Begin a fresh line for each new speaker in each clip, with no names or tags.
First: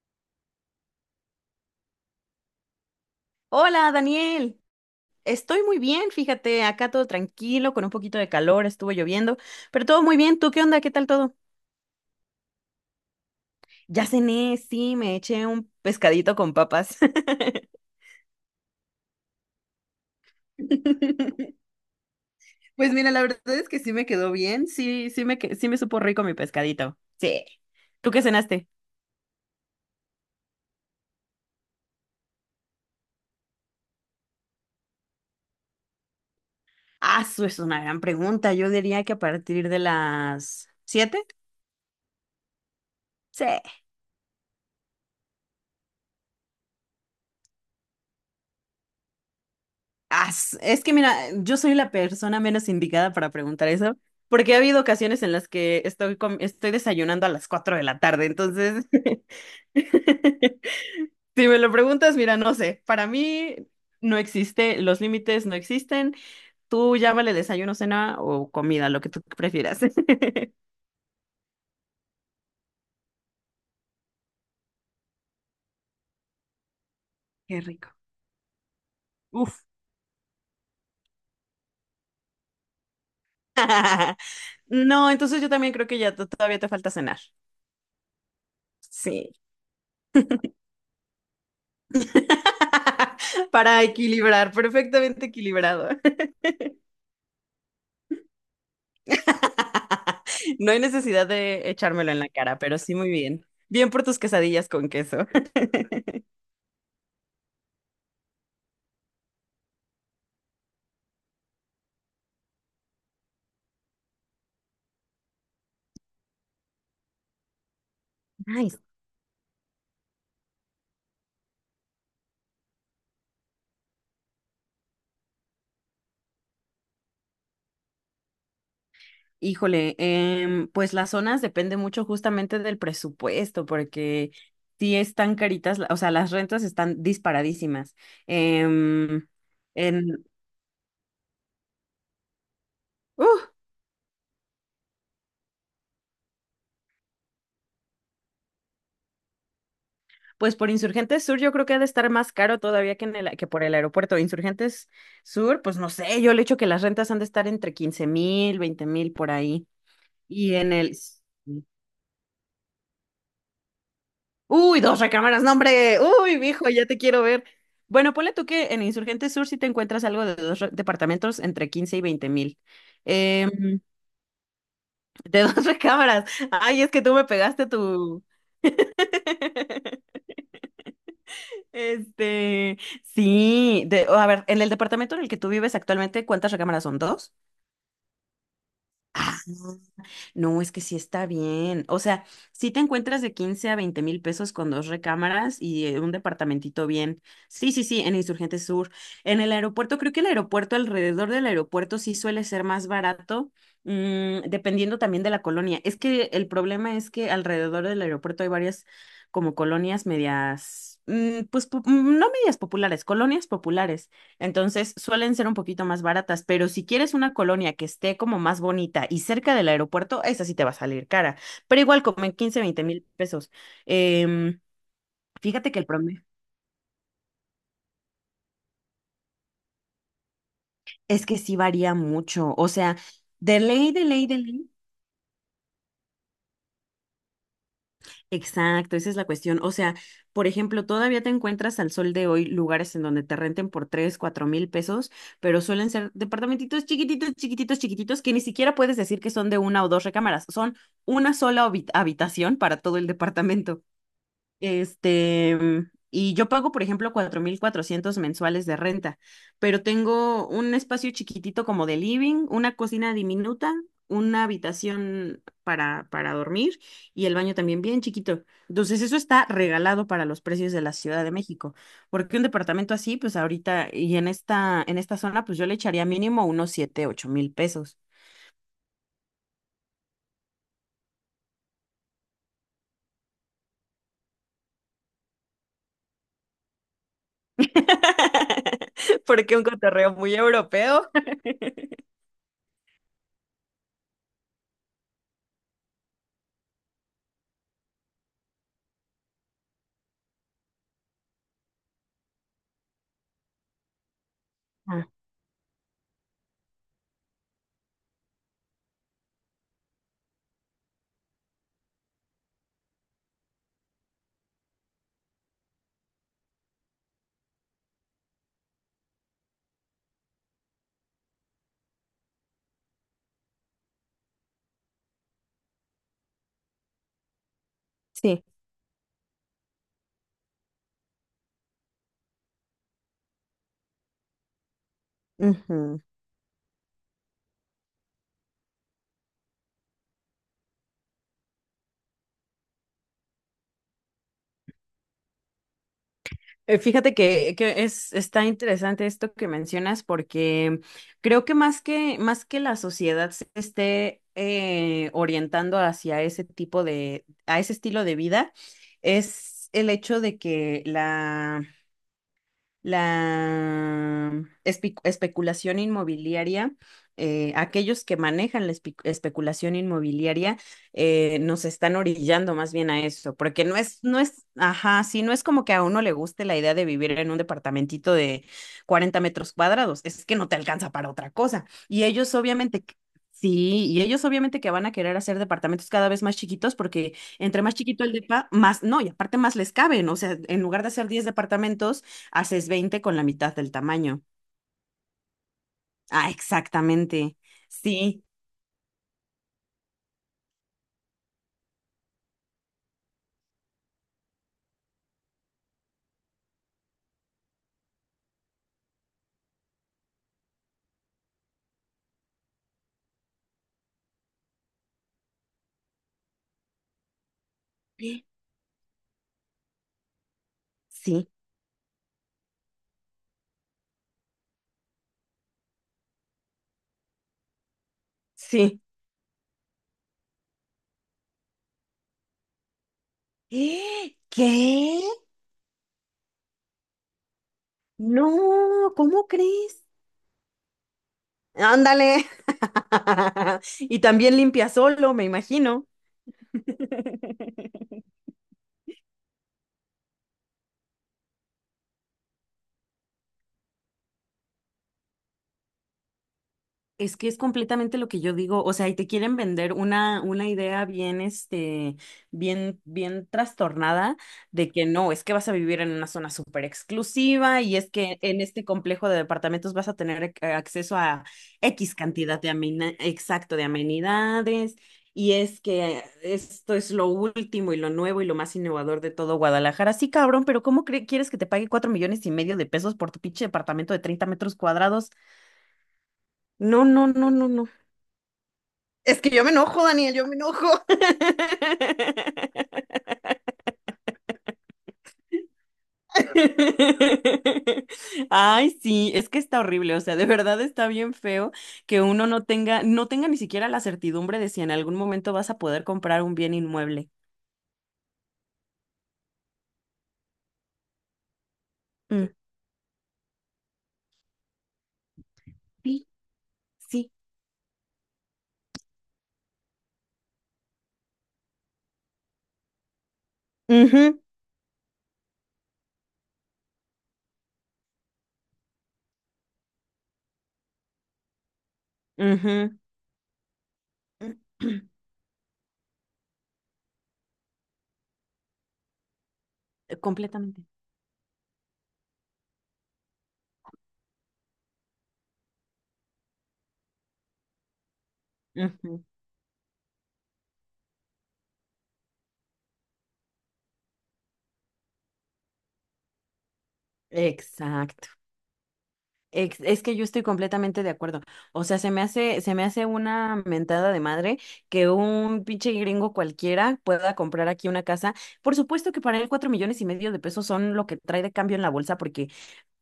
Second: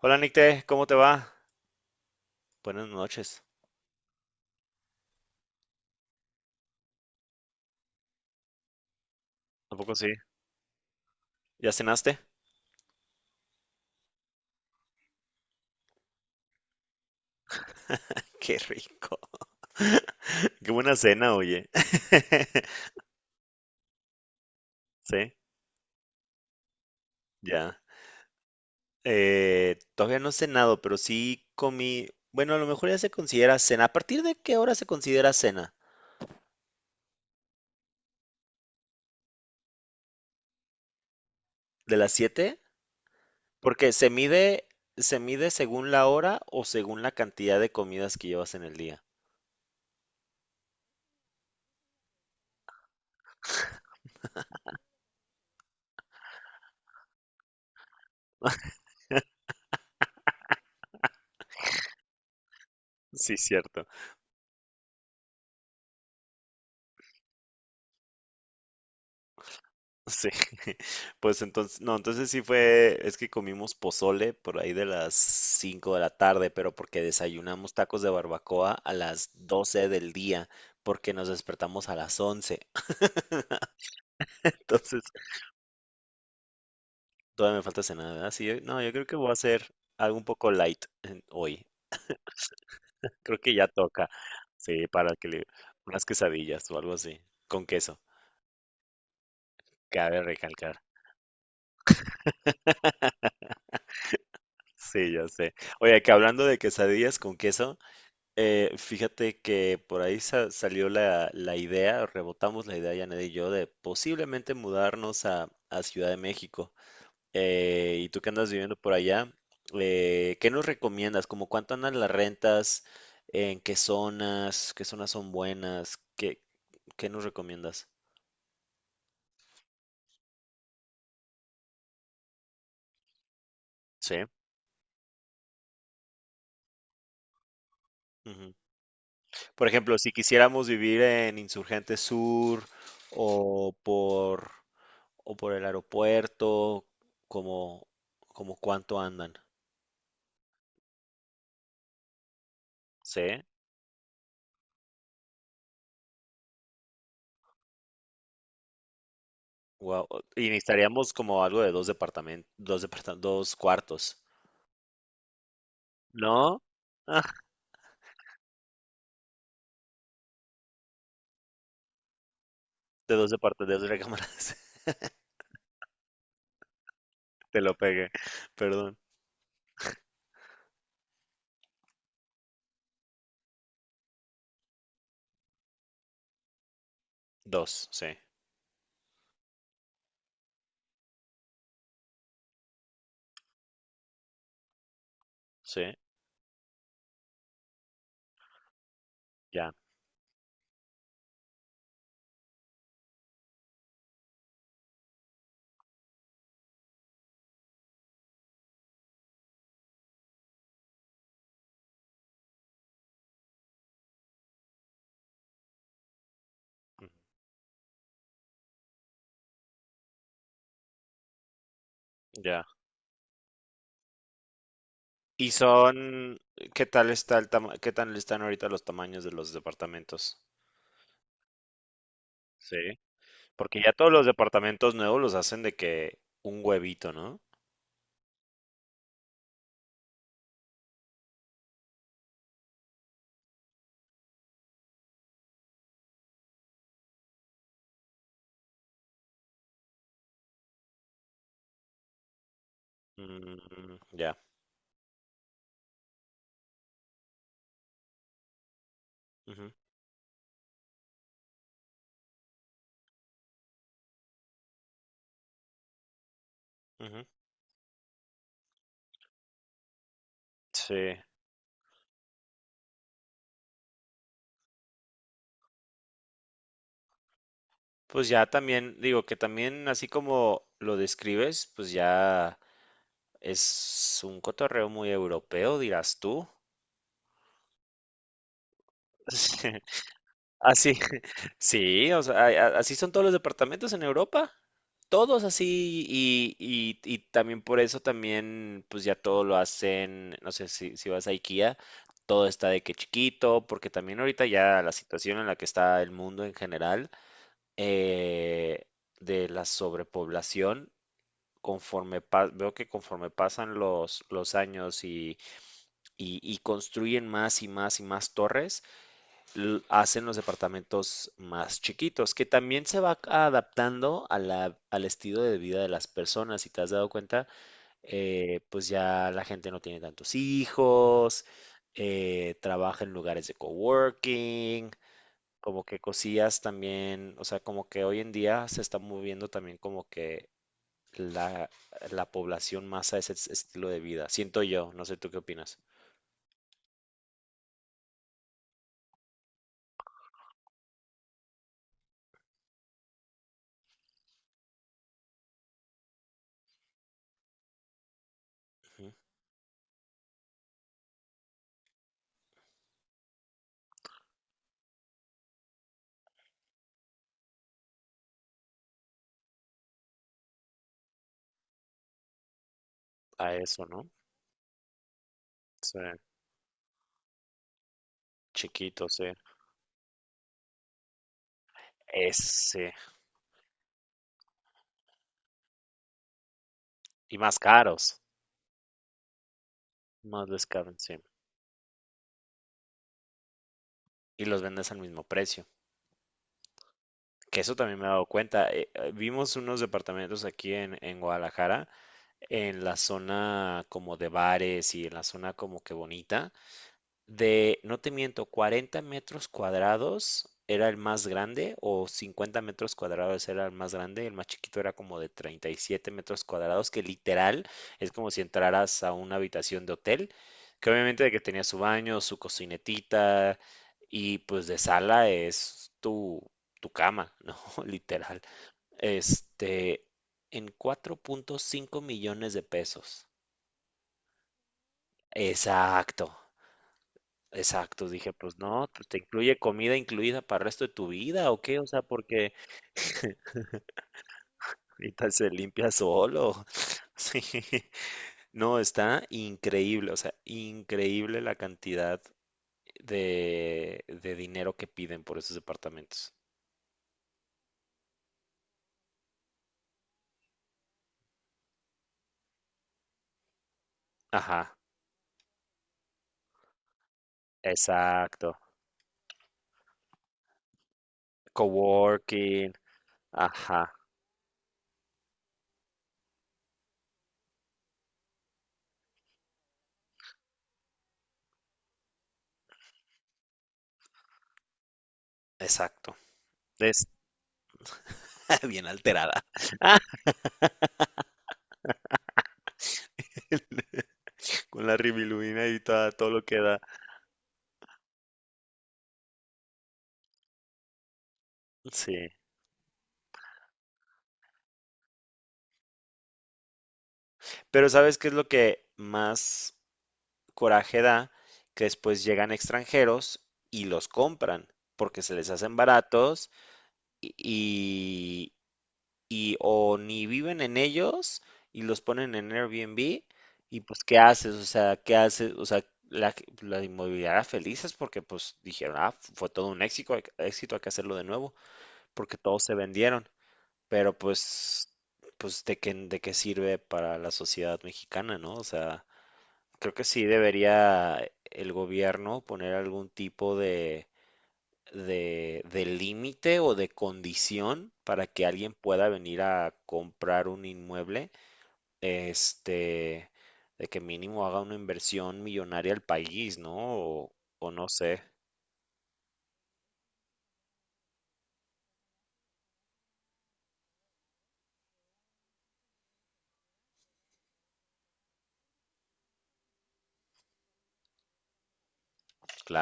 Hola Nicte, ¿cómo te va? Buenas noches.
Hola, Daniel. Estoy muy bien, fíjate, acá todo tranquilo, con un poquito de calor, estuvo lloviendo,
¿A
pero
poco
todo
sí?
muy bien. ¿Tú qué onda? ¿Qué tal todo?
¿Ya cenaste?
Ya cené, sí, me eché un pescadito con papas.
Qué rico. Qué buena cena, oye.
Pues mira, la verdad es que sí me quedó bien, sí,
Sí,
sí me supo rico mi pescadito. Sí.
ya.
¿Tú qué cenaste?
Todavía no he cenado, pero sí comí. Bueno, a lo mejor ya se considera cena. ¿A partir de qué hora se considera cena?
Ah, eso es una gran pregunta. Yo diría que a partir de las 7.
¿De las siete?
Sí.
Porque se mide según la hora o según la cantidad de comidas que llevas en el día.
Es que mira, yo soy la persona menos indicada para preguntar eso, porque ha habido ocasiones en las que estoy desayunando a las 4 de la tarde, entonces, si me lo preguntas, mira, no sé, para
Sí,
mí
cierto.
no existe, los límites no existen, tú llámale desayuno, cena o comida, lo que tú prefieras.
Sí, pues entonces, no, entonces sí fue, es que comimos pozole por ahí de las 5 de la tarde, pero porque
Qué
desayunamos
rico.
tacos de barbacoa a las
Uf.
12 del día, porque nos despertamos a las once. Entonces,
No, entonces yo también creo que ya todavía te falta cenar.
todavía me falta cenar, ¿verdad? Sí, no, yo creo que voy
Sí.
a hacer algo un poco light hoy. Creo que ya
Para
toca,
equilibrar,
sí,
perfectamente equilibrado.
unas quesadillas o algo así, con queso, cabe
No
recalcar.
hay necesidad de echármelo en la cara, pero sí muy bien. Bien por tus quesadillas con
Sí, ya
queso.
sé. Oye, que hablando de quesadillas con queso. Fíjate que por ahí salió la idea, rebotamos la idea, Janet y yo, de posiblemente mudarnos a Ciudad de México. Y tú que andas viviendo
Nice.
por allá, ¿qué nos recomiendas? ¿Cómo cuánto andan las rentas? ¿En qué zonas? ¿Qué zonas son buenas? ¿Qué nos recomiendas?
Híjole, pues las zonas depende mucho justamente del presupuesto,
Sí.
porque sí están caritas, la- o sea, las rentas están disparadísimas.
Ujú.
Em,
Por ejemplo, si
en,
quisiéramos vivir en Insurgente Sur
¡Uh!
o por, o por el aeropuerto, como, como cuánto andan.
Pues por Insurgentes Sur yo creo que ha de estar más caro todavía que, en
Sí,
el, que por el aeropuerto. Insurgentes Sur, pues no sé, yo le echo que las rentas han de estar entre 15,000, 20,000 por ahí.
wow. Y
Y en el...
necesitaríamos como algo de dos departamentos, dos cuartos.
Uy, dos recámaras, no, hombre. Uy,
¿No?
viejo, ya te quiero
Ah,
ver. Bueno, ponle tú que en Insurgente Sur sí te encuentras algo de dos departamentos entre 15 y 20 mil.
de dos
Em,
departamentos, de dos recámaras.
de dos recámaras. Ay, es que tú me
Te
pegaste
lo pegué.
tu...
Perdón.
Este, sí, de, a ver, en el departamento en el que tú vives actualmente, ¿cuántas recámaras son? ¿Dos?
Dos, sí,
No, es que sí está bien. O sea, sí te encuentras de 15 a 20 mil pesos con dos recámaras
sí,
y un departamentito bien. Sí, sí, sí, en Insurgente Sur. En el
ya,
aeropuerto, creo que el aeropuerto, alrededor del aeropuerto, sí suele ser más barato, dependiendo también de la colonia. Es que el problema es que alrededor del aeropuerto hay varias como colonias medias, pues no medias populares, colonias populares. Entonces suelen ser un poquito más baratas, pero si
ujú,
quieres una colonia que esté como más bonita y cerca del aeropuerto, esa sí te va a salir cara. Pero igual como en quince
ya.
veinte mil pesos. Em,
¿Y
Fíjate que el promedio
son, qué tal está qué tal están ahorita los tamaños de los departamentos?
es que sí varía mucho. O sea,
Sí.
de
Porque ya
ley, de
todos los
ley, de ley.
departamentos nuevos los hacen de que un huevito, ¿no?
Exacto, esa es la cuestión. O sea, por ejemplo, todavía te encuentras al sol de hoy lugares en donde te renten por 3, 4 mil pesos, pero suelen ser departamentitos chiquititos, chiquititos, chiquititos, que ni siquiera puedes decir que son de una o dos recámaras, son una sola habitación para todo el departamento.
Mm, ya.
Este, y yo pago, por ejemplo, 4,400 mensuales de renta,
Ujú,
pero tengo un espacio chiquitito como de living, una cocina diminuta, una habitación para dormir
ujú.
y el baño también bien chiquito. Entonces, eso está regalado para los precios de la
Sí.
Ciudad de México, porque un departamento así, pues ahorita y en esta zona, pues yo le echaría mínimo unos 7, 8 mil pesos.
Pues ya también, digo que también así como lo describes, pues ya es un cotorreo muy europeo, dirás tú.
Porque un cotorreo muy
Así,
europeo.
sí, o sea, así son todos los departamentos en Europa, todos así y también por eso también, pues ya todo lo hacen, no sé si, si vas a IKEA, todo está de que chiquito, porque también ahorita ya la
Ah,
situación en la que está el mundo en general, eh, de la sobrepoblación. Veo que conforme pasan los años y construyen más y más y más torres, hacen los departamentos más chiquitos, que también se va adaptando a al estilo de vida de las personas. Si te has dado cuenta,
sí.
pues ya la gente no tiene tantos hijos, trabaja en lugares de coworking. Como que
Ujú.
cosillas también, o sea, como que hoy en día se está moviendo también como que la, la población masa es ese estilo de vida. Siento yo, no sé tú qué opinas.
Fíjate que, está interesante esto que mencionas porque creo que más que, más que la sociedad se esté orientando hacia ese tipo de, a ese estilo de vida,
Ujú.
es el hecho de que la especulación inmobiliaria, aquellos que manejan la especulación inmobiliaria nos están orillando más bien a eso,
A
porque no
eso,
es,
¿no?
no es, ajá, sí, no es como que a
Sí,
uno le guste la idea de vivir en un departamentito de
chiquito,
40
sí.
metros cuadrados, es que no te alcanza para otra cosa. Y ellos obviamente...
Ese.
Sí, y ellos obviamente que van a querer hacer departamentos cada vez más chiquitos porque
Y más
entre más chiquito el
caros.
depa, más, no, y aparte más les caben, o sea,
Más
en
les
lugar de
caben,
hacer
sí.
10 departamentos, haces 20 con la mitad del tamaño.
Y los vendes al mismo precio.
Ah, exactamente.
Que eso también me he
Sí,
dado cuenta. Vimos unos departamentos aquí en Guadalajara, en la zona como de bares y en la zona como que bonita. De, no te miento, 40 metros cuadrados era el más grande o 50 metros cuadrados era el más grande, el más chiquito era como de 37 metros cuadrados, que literal es
sí,
como si entraras a una habitación de hotel, que obviamente
sí.
de que tenía su baño, su cocinetita y pues de sala es tu, tu cama, ¿no? Literal.
Sí.
Este, en 4.5 millones de pesos.
¡Eh! ¿Qué?
Exacto. Exacto, dije, pues no,
No,
pues, te
¿cómo
incluye
crees?
comida incluida para el resto de tu vida, ¿o qué? O sea,
Ándale.
porque
Y también limpia solo, me
ahorita se
imagino.
limpia solo. Sí, no, está increíble, o sea, increíble la cantidad de dinero que piden por esos departamentos.
Es que es completamente lo que yo digo, o sea, y te quieren vender una idea bien, este, bien, bien trastornada de
Ajá,
que no, es que vas a vivir en una zona súper exclusiva y es que en
exacto.
este complejo de departamentos vas a tener acceso a X cantidad de
Coworking,
exacto, de
ajá,
amenidades y es que esto es lo último y lo nuevo y lo más innovador de todo Guadalajara. Sí, cabrón, pero ¿cómo quieres que te pague 4.5 millones de pesos por tu pinche departamento de 30 metros cuadrados?
exacto.
No,
Es
no, no, no, no.
bien
Es que yo
alterada,
me enojo, Daniel, yo me enojo.
con la ribilubina y todo lo que da.
Ay, sí, es que está horrible, o sea, de verdad está bien feo que
Sí.
uno no tenga, no tenga ni siquiera la certidumbre de si en algún momento vas a poder comprar un bien inmueble.
Pero ¿sabes qué es lo que más coraje da que después
Mm.
llegan extranjeros y los compran porque se les hacen
Sí,
baratos
sí.
y, y y o ni viven en ellos y los ponen en Airbnb y pues ¿qué
Ujú.
haces? O sea, ¿qué haces? O sea, la, la inmobiliaria felices porque pues dijeron, ah, fue todo un éxito, éxito, hay que hacerlo de nuevo porque todos se
Ujú.
vendieron, pero pues, pues ¿de qué sirve para la sociedad mexicana, ¿no? O sea... Creo que sí
Completamente.
debería el gobierno poner algún tipo de límite o de condición para que alguien
Ujú.
pueda venir a comprar un inmueble, este, de que mínimo haga una inversión millonaria al país, ¿no? O no
Exacto.
sé,
Es que yo estoy completamente de acuerdo. O sea, se me hace una mentada de madre que un pinche gringo cualquiera pueda comprar aquí una casa. Por supuesto que para él 4.5 millones de pesos son lo que trae de cambio en la bolsa, porque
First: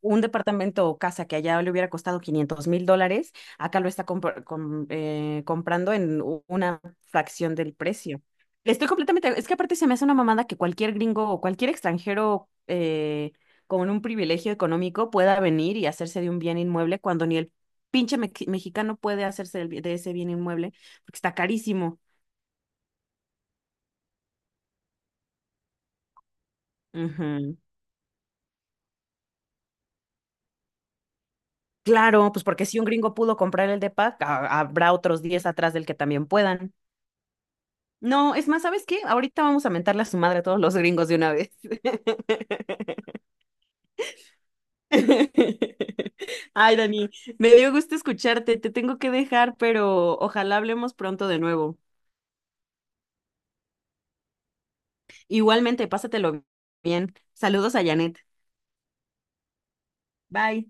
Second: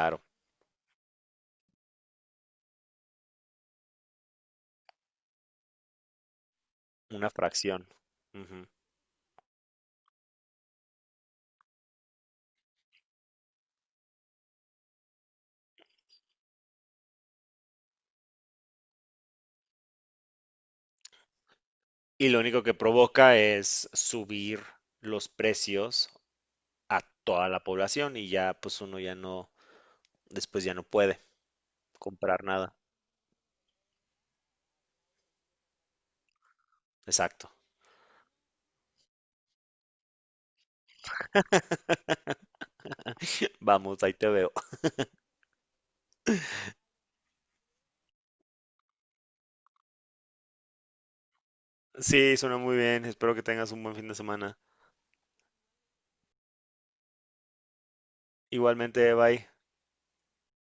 un departamento o casa que allá le hubiera costado 500,000 dólares, acá lo está comprando en una
una
fracción del
fracción.
precio.
Ujú.
Estoy completamente, es que aparte se me hace una mamada que cualquier gringo o cualquier extranjero con un privilegio económico pueda venir y hacerse de un bien inmueble cuando ni el pinche mexicano puede hacerse del de ese bien inmueble porque está carísimo.
Y lo único que provoca es subir los precios a toda
Ujú.
la población y ya pues uno ya no, después ya no puede
Claro, pues
comprar
porque
nada.
si un gringo pudo comprar el depa, habrá otros 10 atrás del que también puedan.
Exacto.
No, es más, ¿sabes qué? Ahorita vamos a mentarle a su madre a todos los gringos de una vez.
Vamos, ahí te veo.
Ay, Dani, me dio gusto escucharte, te tengo que dejar, pero ojalá hablemos pronto de nuevo.
Sí, suena muy bien. Espero que tengas un buen fin de semana.
Igualmente, pásatelo bien. Saludos a Janet.
Igualmente, bye.
Bye.